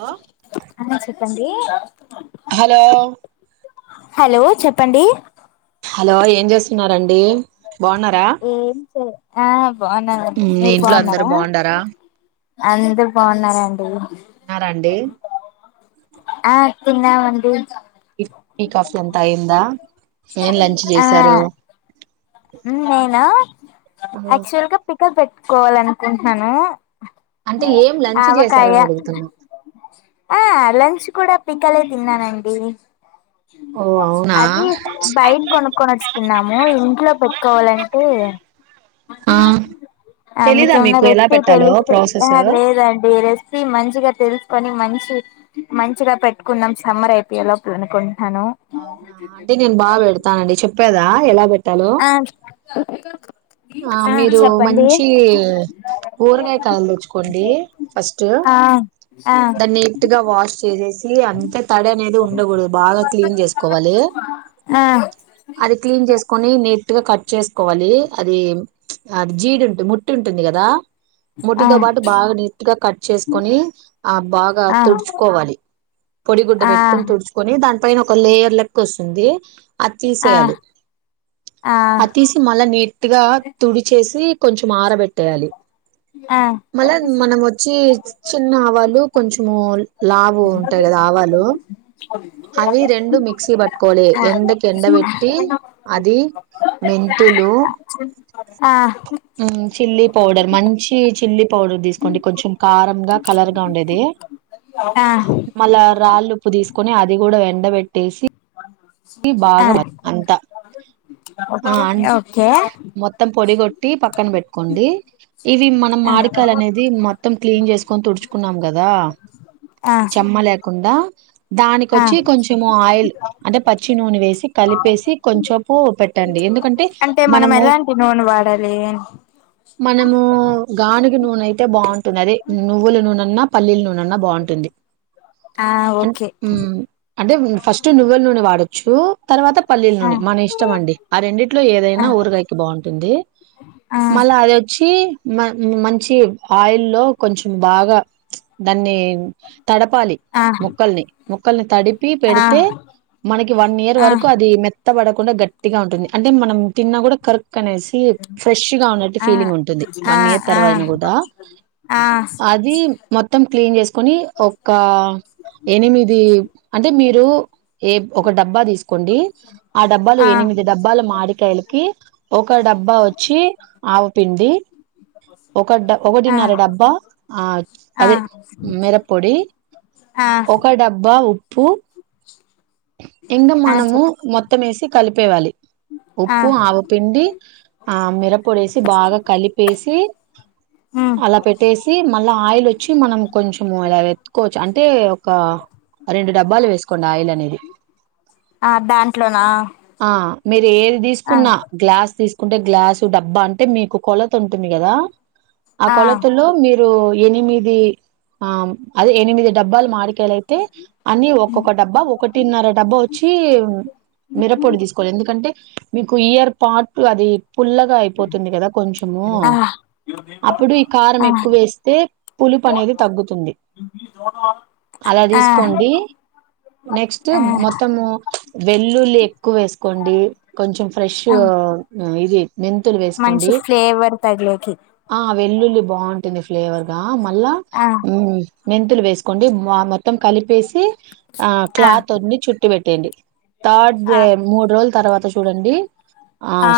Hello అ చెప్పండి hello hello చెప్పండి హలో ఏం చేస్తున్నారండి బాగున్నారా ఏం చేస్ ఆ బాగున్ననండి మీ మీరు ఇంట్లో అందరు బాగున్నారా బాగుండారా అందరు బాగున్నారండి తిన్నార అండి తిన్నమండి టి కాఫీ అంత అయిందా ఏ లంచ్ చేసారు ఉహు నేనా ఆక్చువల్గా పిక్ కా పెట్టుకోవాల అనుకుంటున్నాను అంటే ఏం లంచ్ ఆవకాయ చేశారని అడుగుతున్నా ఆ లంచ్ కూడా పిక్ కలర్ తిన్నానండి ఓ అవునా అది బయట కొనక్కచ్చుకున్నాము ఇంట్లో కావాలంటే ఆ ఆ మీకు తెలీదా ఏమన్న ఎలా రెసిపీ పెట్టాలో తెలిస్తే ప్రాసెస్ లేదండి రెసిపీ మంచిగ తెలుసు కొని మంచి మంచిగా పెట్టుకున్నాం సమ్మర్ అయిపోయే లోపల అనుకుంట్ అవునా అంటే నేను బాగా పెడతానండి చెప్ ప్ప అదా ఎలా పెట్ ఆ చ ఆ మీరు మంచి ఊరగాయ కలలు తెచ్చుకోండి. ఫస్ట్ ఆ ఆ దాన్ని నీట్ గా వాష్ చేసేసి, అంతే తడి అనేది ఉండకూడదు బాగా క్లీన్ చేసుకోవాలి. ఆ అది క్లీన్ చేసుకొని నీ గా కట్ చేసుకోండి అది అది జీడు ఉంటు ముట్టి ఉంటుంది కదా ఆ ముటితో పాటు బాగా నీట్ గా కట్ చేసుకొని ఆ బాగా ఆ ఆ తుడుచుకోవాలి పొడిగుడ్డ ఆ పెట్టుకుని తుడుచుకొని దాన్ని పైన ఒక లేయర్ లెక్క వస్తుంది అది ఆ తీసేయాలి అ తీసి మళ్ళా నీట్ నీటిగా తుడి చేసి కొంచెం ఆరబెట్టేయాలి ఆ మళ్ళా మనం వచ్చి చిన్న ఆవాలు కొంచెము లావు ఉంటాయి కదా ఆవాలు అవి రెండూ మిక్సీ పట్టుకోవాలి ఎండకి ఎండ పెట్టి అది మెంతులు ఆ ఉ చిల్లీ పౌడర్ మంచి చిల్లీ పౌడర్ తీసుకోండి కొంచెం కారం గా కలర్ గా ఉండేది ఆ మళ్ళా రాళ్ళుప్పు తీస్ కొని అది కూడా ఎండ బే ట్టేసి ఆ బాగా అంట ఆ అం ఓకే మొత్తం పొడి కొ పక్కన పెట్టుకోండి ఇవి మనం ఆ మాడికాయలు అనేది మొత్తం క్లీన్ చేసుకొని తుడుచుకున్నాం కదా ఆ చెమ్మ లేకుండా ఆ దానికొచ్చి కొంచెము ఆయిల్ అంటే పచ్చి నూనె వేసి కలిపేసి కొంచేపు పెట్టండి ఎందుకంటే అంటే మనం మనము ఎలాంటి నూనె వాడాలి మనము గానిగా నూనె అయితే బాం అదే నువ్వులు నూనె అన్న పల్లీలు నూనెన్నా బాగుంటుంది ఆ ఓకే ఉ అంటే ఫస్ట్ నువ్వుల నూనె వాడు చు తర్వాత పల్లీల ఆ నూని మన ఇష్టం అండి ఆ రెండింటిలో ఏదైనా ఆ ఊరగాయకి బాగుంటుంది ఆ మళ్ళా అది వచ్చి మ మంచి ఆయిల్ లో కొంచెం బాగా దాన్ని తడపాలి ఆ ముక్కల్ని ముక్కల్ని తడిపి ఆ పెడితే ఆ మనకి వన్ ఇయర్ వరకు అది మె త్త పడకుండా గట్టిగా ఉంటుంది అంటే మనం తిన్నా కూడా కరుక్ కనేసి ఫ్రెష్ గా ఉన్నట్టు ఆ ఫీలింగ్ ఉంటుంది ఆ ఆ ఆ వన్ ఇయర్ తర్వాత అయిన కూడా ఆ అది మొత్తం క్లీన్ చేస్ కుని ఒక ఎనిమిది అంటే మీరు ఏ ఒక డబ్బా తీసుకోండి ఆ డబ్బాలో ఎనిమిది డబ్బాల మాడికాయలకి ఒక డబ్బా ఆవ పిండి ఒక డబ్ ఆ ఆ ఒకటిన్నర డబ్బా ఆ అదే మిరపొడి ఆ ఒక డబ్బా ఉ ప్పు ఇంగా ఆ మనము చెప్ మొత్తమేసి కలిప్ ప్పేవాలి ఆ ఉప్పు ఆవ పిండి ఆ మిరపొడేసి బాగా కలిపేసి ఉమ్ అలా పెట్టేసి మళ్ళా ఆయిల్ వచ్చి మనం కొంచెంము ఇలా లేతుకోవచ్చు అంటే ఒక రెండు డబ్బాలు వేసుకోండి ఆయిల్ అనేది ఆ దాంట్లోనా ఆ ఆ మీర్ ఏది ఆ తీసుకున్నా గ్లాస్ తీసు అంటే గ్లాసు డబ్బా అంటే మీకు కొలత ఉంటుంది గదా ఆ కొలతలో మీరు ఎనిమిది అ అదే ఎనిమిది డబ్బాాలు మరి. కెలైతే అని ఒక్కొక్క డబ్బా ఒకటిన్నర డబ్బో వొచ్చి మిర్పొడి తీసుకోలె ఎందుకంటే. మీకు ఇయర్ పాట్. లది. పుల్లగా అయిపోతుంది కదా కొంచెమో ఆ అప్పుడు ఈ కారం ఆ ఎక్కువ వేస్తే పులుపు అనేది తగ్గుతుంది అలా ఆ తీసుకోండి నెక్స్ట్ ఆ మొతము వెల్లుల్లి ఎక్కువ వేసుకోండి కొంచెం ఫ్రెష్. ఆ వీజీ. మంచి ఫ్లేవర్ తగిలె కి. ఆ వెల్లుల్లి బాటుంది ఫ్లేవర్ గా. ఆ మళ్ళ. ఆ మెంతులు వేసుకోండి వ మొత్తం కలిపేసి. ఆ క్లాత్ ఉన్నీ చుట్టి వెట్. తెండి. స్టార్ట్ ఆ జె మూడు రోజు. తరవత శుడండీ. ఆ.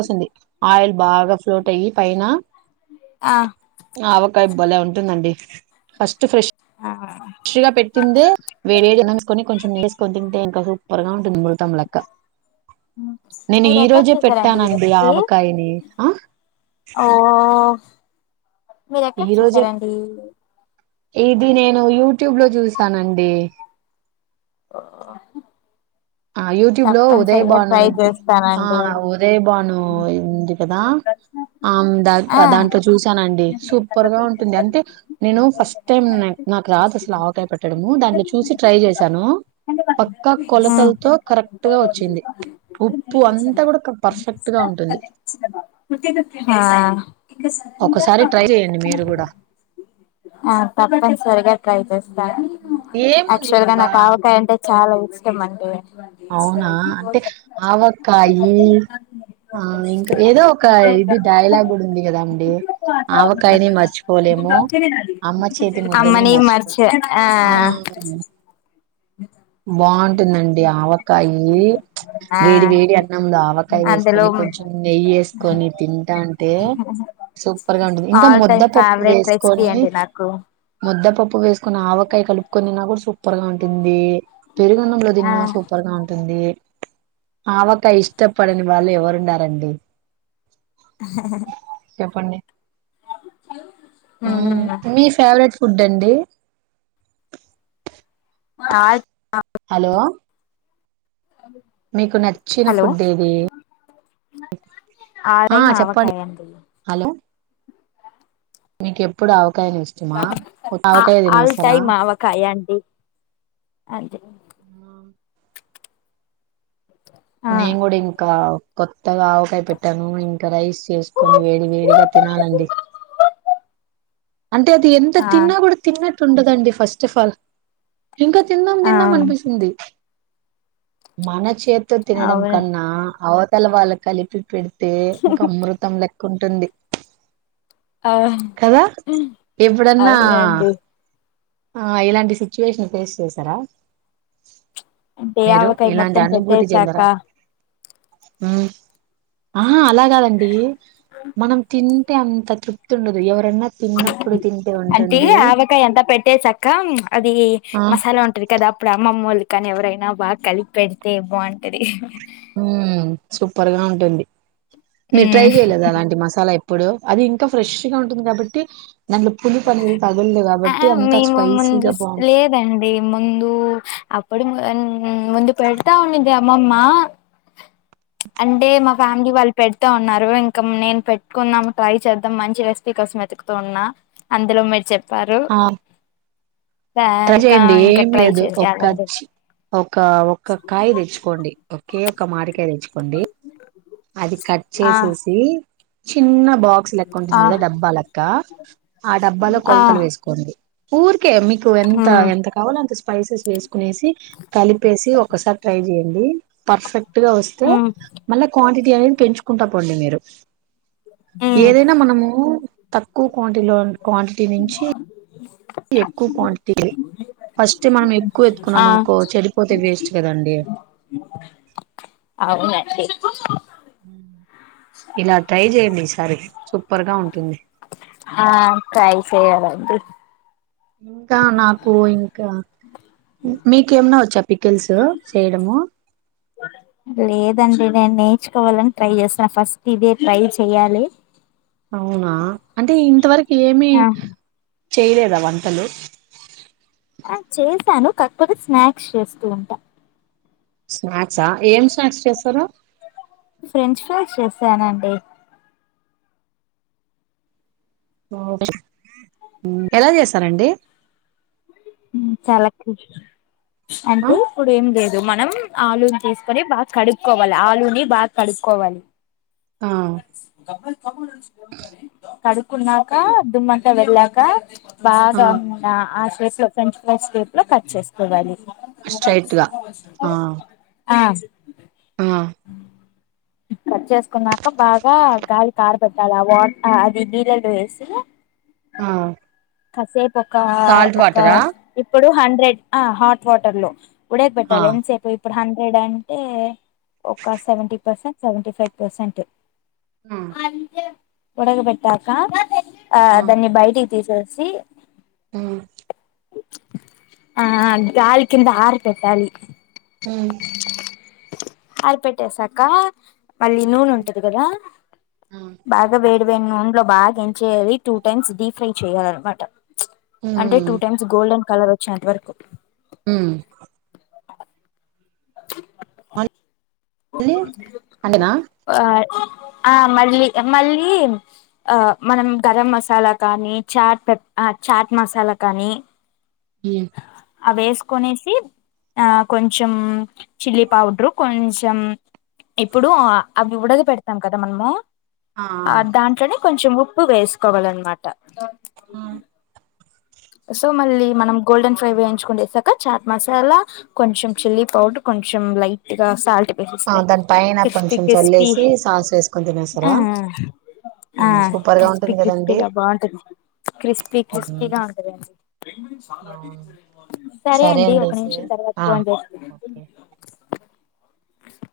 వొస్తుంది ఆయిల్ బాగా ఫ్లోట్ అయి పైన. ఆ ఆవకాయ బలే ఉంటుందండి. First fresh. ఆ ఫ్రెష్ గా పెట్టిందే వేడిఎడి ఏసుకుని కొంచెం నేయి వేసుకొని తింటే ఇంకా సు. సుపర్ గా ఉంటంది మూర్తం లెక్క. నేను మీరు ఈ ఎక్కడ రోజే చూసారండి ఈ పెట్టానండి రెసిపీ ఆవకాయని. ఆ. ఓ. మీరు ఎక్కడ ఈ రోజే చూసారండి. ఇది నేను యూట్యూబ్ లో జుసానండి. [inaudible] ఆ యూట్యూబ్ లో ఉదయ్ తప్పనిసరిగా భను ట్రై ఆ చేస్తానండి ఉదయ్ భను ఇంది. కదా ఆమ్ద దాంట్లో ఆ ఆ దాంట్లో దాంట్లో చూసానుండి ఆ సూపర్ గా ఉంటుంది అంటే నేను ఫస్ట్ టైం నాకు రాదు అసల ఆవకాయ పెట్టడ దాంట్ని చూసి ట్రై చేశాను పక్కా కొలత. ఎంతో కరెక్ట్ గా వచ్చింది ఉప్పు అంతా కూడా పర్ఫెక్ట్ గా ఉంటుంది. ఒకసారి ట్రై చేయండి మీరు కూడా [unintelligible] ఆ తప్పని సరిగా ట్రైచేస్తా. ఏముంది యాక్చువల్ గా ఒక నాకు ఆవకాయంటే. చాలా ఇష్టం అంటే అవునా అంటే ఆవకాయి అయితే ఆ ఇంకా ఏదో ఒక ఇది డైలాగు ఉంది కదా అండి ఆవకాయని మర్చిపోలేము అమ్మ చేతి ముద్దనే అమ్మనీ మర్చిపో మర్చ ఆ బాగుంటుందండి ఆవకాయి ఆ వేడి వేడి అన్నం లో ఆవకాయ అందులో వేసుకొని కొంచెం నెయ్యి వేసుకొని తింటా ఉంటే తే సూపర్గా ఉంటుది ఇంకా ఆల్ టైమ్ ముద్దపప్పు ఫేవరెట్ రెసిపీ వేసుకొని అండి నాకు ముద్దపప్పు వేసుకొని ఆవ కాయ కలుపుకొన్ని తిన్నా కూడా సుప ఉప్పగా ఉంటుంది పెరుగు అన్నంలో ఆ తిన్న సూపర్గాదు ఆవకా ఇష్టపడిని వాళ్ళు ఎవరున్నారండి చెప్పండి మ్మ్. ఉమ్ మీ ఫేవరెట్ ఫుడ్ అండి అ హలో మీకు నచ్చిన హలో ఫుడ్ ఏది ఆల్ ఆ టైమ్ చెప్పండి ఆవకాయ అండి హలో నీకెప్పుడు అవ ఆల్ టైమ్ ఆవకాయ అండి ఆ నేను కూడా ఇంకా కొత్తగా ఆవకాయ పెట్టాను ఇంకా రైస్ చేసుకొని వేడి వేడిగా తినాలండి అంటే అది ఎంత ఆ తిన్నా కూడా తిన్న ఉండదండి ఫస్ట్ ఆఫ్ ఆల్ ఇంకా తిందాం ఆ తిందాం అనిపిస్తుంది మన చేతో తినడం అవును కన్నా అవ పిల్ల వాళ్ళు కి కలిపి పెడు తే ఇంకా అమృతం లెక్క కుంటుంది ఆ ఎప్పుడన్నా అవునండి ఆ ఇలాంటి సిచ్యువేషన్ ఫేస్ చేసారా అంటే మీరు ఆవకాయ మొత్తం పెట్టే శాక హ అ ఆ అలాగాదండి మనం తిన్ అంత తృప్తి ఉండదు ఎవరన్నా తిన్నప్పుడు తింటే అంటే ఉంటుంది ఆవకాయ అంతా పెట్టే సాకా అది ఆ మసాలా ఉంటది కదా అప్పుడు అమ్మమ్మోలు కానీ ఎవరైనా బాగా కలిపి పెడితే బాగుంటది ఉ సూపర్గా ఉంటుంది మీరు ట్రై మ్మ్ చేయలేదా అలాంటి మసాలా ఎ ఇప్పుడు అది ఇంకా ఫ్రెష్గా ఉంటుంది కాబట్టి దాంట్లో పులుపు అనేది తగలదు ఆఅ కాబట్టి అంతా మేము ముందు స్పైసీగా సు బాగుంటుంది లేదండి ముందు అప్పుడు ము ముందు పెడతా ఉండింది అమ్మమ్మ అంటే మా ఫ్యామిలీ వాళ్ళు పెడతా ఉన్నారు ఇంకా నేను పెట్టుకున్నాము ట్రై చేద్దాం మంచి రెసిపీ కోసం వెతుకుతూ ఉన్నా అందులో మీరు చెప్ పరు త చేయండి ఏం లేదు ఒకచ్చి ఒక ఒక కాయ తెచ్చుకోండి ఒకే ఒక మాడికాయ తెచ్చు కొండి అది కట్ ఆ చేసేసి చిన్న బాక్స్ లెక్క ఉంటుంది ఆ కదా డబ్బా లెక్క ఆ డబ్బాలో ఆ కొలతలు వేసుకోండి ఊర్కే మీ నువ్ ఎంత మ్మ్ ఎంత కావాలో అంత సు స్పైసెస్ వేసు కునేసి కలిపేసి ఒకసార్ ట్రై చెయండి పర్ఫెక్ట్ గా వస్తే మ్మ్ మళ్ళ క్వాంటిటీ అనేది పెంచుకుంటా పోండి మీరు జెర్ష్ మ్మ్ ఏదైనా మనము తక్కువ క్వాంటిలో క్వాంటిటీ నుంచి ఎక్కువ క్వాంటిటీ ఫస్ట్ మనం ఎక్కువ ఆ ఎత్తుకున్నాం అనుకో చెడిపోతే వేస్ట్ కదండి అవునండి ఉ ఇలా ట్రై జేయండి తడి హ ట్రై చేయాలండి ఇంకా నాకు ఇంకా మీకేమనా వ చెప్ పికిల్సు చేయడము దండి నేను నేర్చుకోవాలని ట్రై చేస్తు ఫస్ట్ ఇదే ట్రై చేయాలి అవునా అంటే ఇంతవరకు ఏమి ఆ చేయలేదా వంటలు ఆ చేశాను కాకపోతే స్నాక్స్ చేస్తూ ఉంటా. స్నాక్సా ఏం స్నాక్స్ చేస్తరు ఫ్రెంచ్ ఫ్రైస్ చేసానండి ఎలా చేస్తారండి చాలా ష్ ఆ అంటూ ఇప్పుడు ఏం లేదు మనం ఆలూని తీసుకొని బాగా కడుక్కోవాలి ఆలూని బాగా కడుక్కోవాలి ఆ [inaudible] కడుకున్నాక దుమ్మంతా వెళ్ళాక ఆ బాగా ఉ ఆ వేస్తా ఫ్రెంచ్ ఫ్రైస్ షేప్ లో కట్ చేసుకోవాలి స్ట్రైట్గా ఆ ఆ ఆ కట్ చేసుకున్నా బాగా గాలి కార్ ట్ట వా అది నీళ్లల్లో వేసి ఆ కాసేపు ఒక సాల్ట్ వాటరా కాఫ్ ఇప్పు ఇప్పుడు హండ్రెడ్ ఆ హాట్ వాటర్ లో ఉడక ఆ పెట్టాలి ఎం సే ఇప్పుడు హండ్రెడ్ అంటే ఒక seventy percent seventy five percent ఆ ఉడక పెట్టాక ఆ దాన్ని బయటి తీసేసి ఆ ఆ గాలి కింద ఆర పెట్టాలి. మ్ అరపెట్టేసాక మళ్ళీ నూనె ఉంటది కదా ఆ బాగా వే నూనె లో బాగా ఎంచెయాలి టూ టైమ్స్ డీప్ ఫ్రై చెయ్యాలి అనమాట అంటే టూ హ్మ్ టైమ్స్ గోల్డెన్ కలర్ వచ్చేంత వరకు ఉమ్ మళ్ళీ అంతేనా ఆ ఆ మళ్ళీ మళ్ళీ ఆ మనం గరం మసాలా కానీ చాట్ పె చాట్ మసాలా కానీ ఉమ్ అవి వేసుకనేసి ఆ కొంచెం చిల్లీ పౌడ్రూ కొంచెం ఇప్పుడు అవి ఉడకా పెడతాం కదా మనము ఆ దాంట్లోనే కొంచెం ఉప్ ఉప్పు వేసుకోవాలన్నమాట ఆ సో మళ్ళీ మనం గోల్డెన్ ఫ్రై వేయించుకుండేసాక చాట్ మసాలా కొంచెం చిల్లీ పౌడర్ కొంచెం లైట్ గా సాల్ట్ ఆ వేసేస్తే దాని పైన క్రిస్పీ కొంచెం క్రిస్పీ చల్లేసి సాస్ వేసుకొని హా తినేస్తారా హా హ్మ్ సూపర్ గా క్రిస్పీ ఉంటుంది కదండి క్రిస్పీగా బాగుంటంది క్రిస్పీ హ్మ్ క్రిస్పీగా ఉంటు అవును సరే అండి ఒక నిమిషం తర్వాత ఆ ఫోన్ ఓకే చేస్త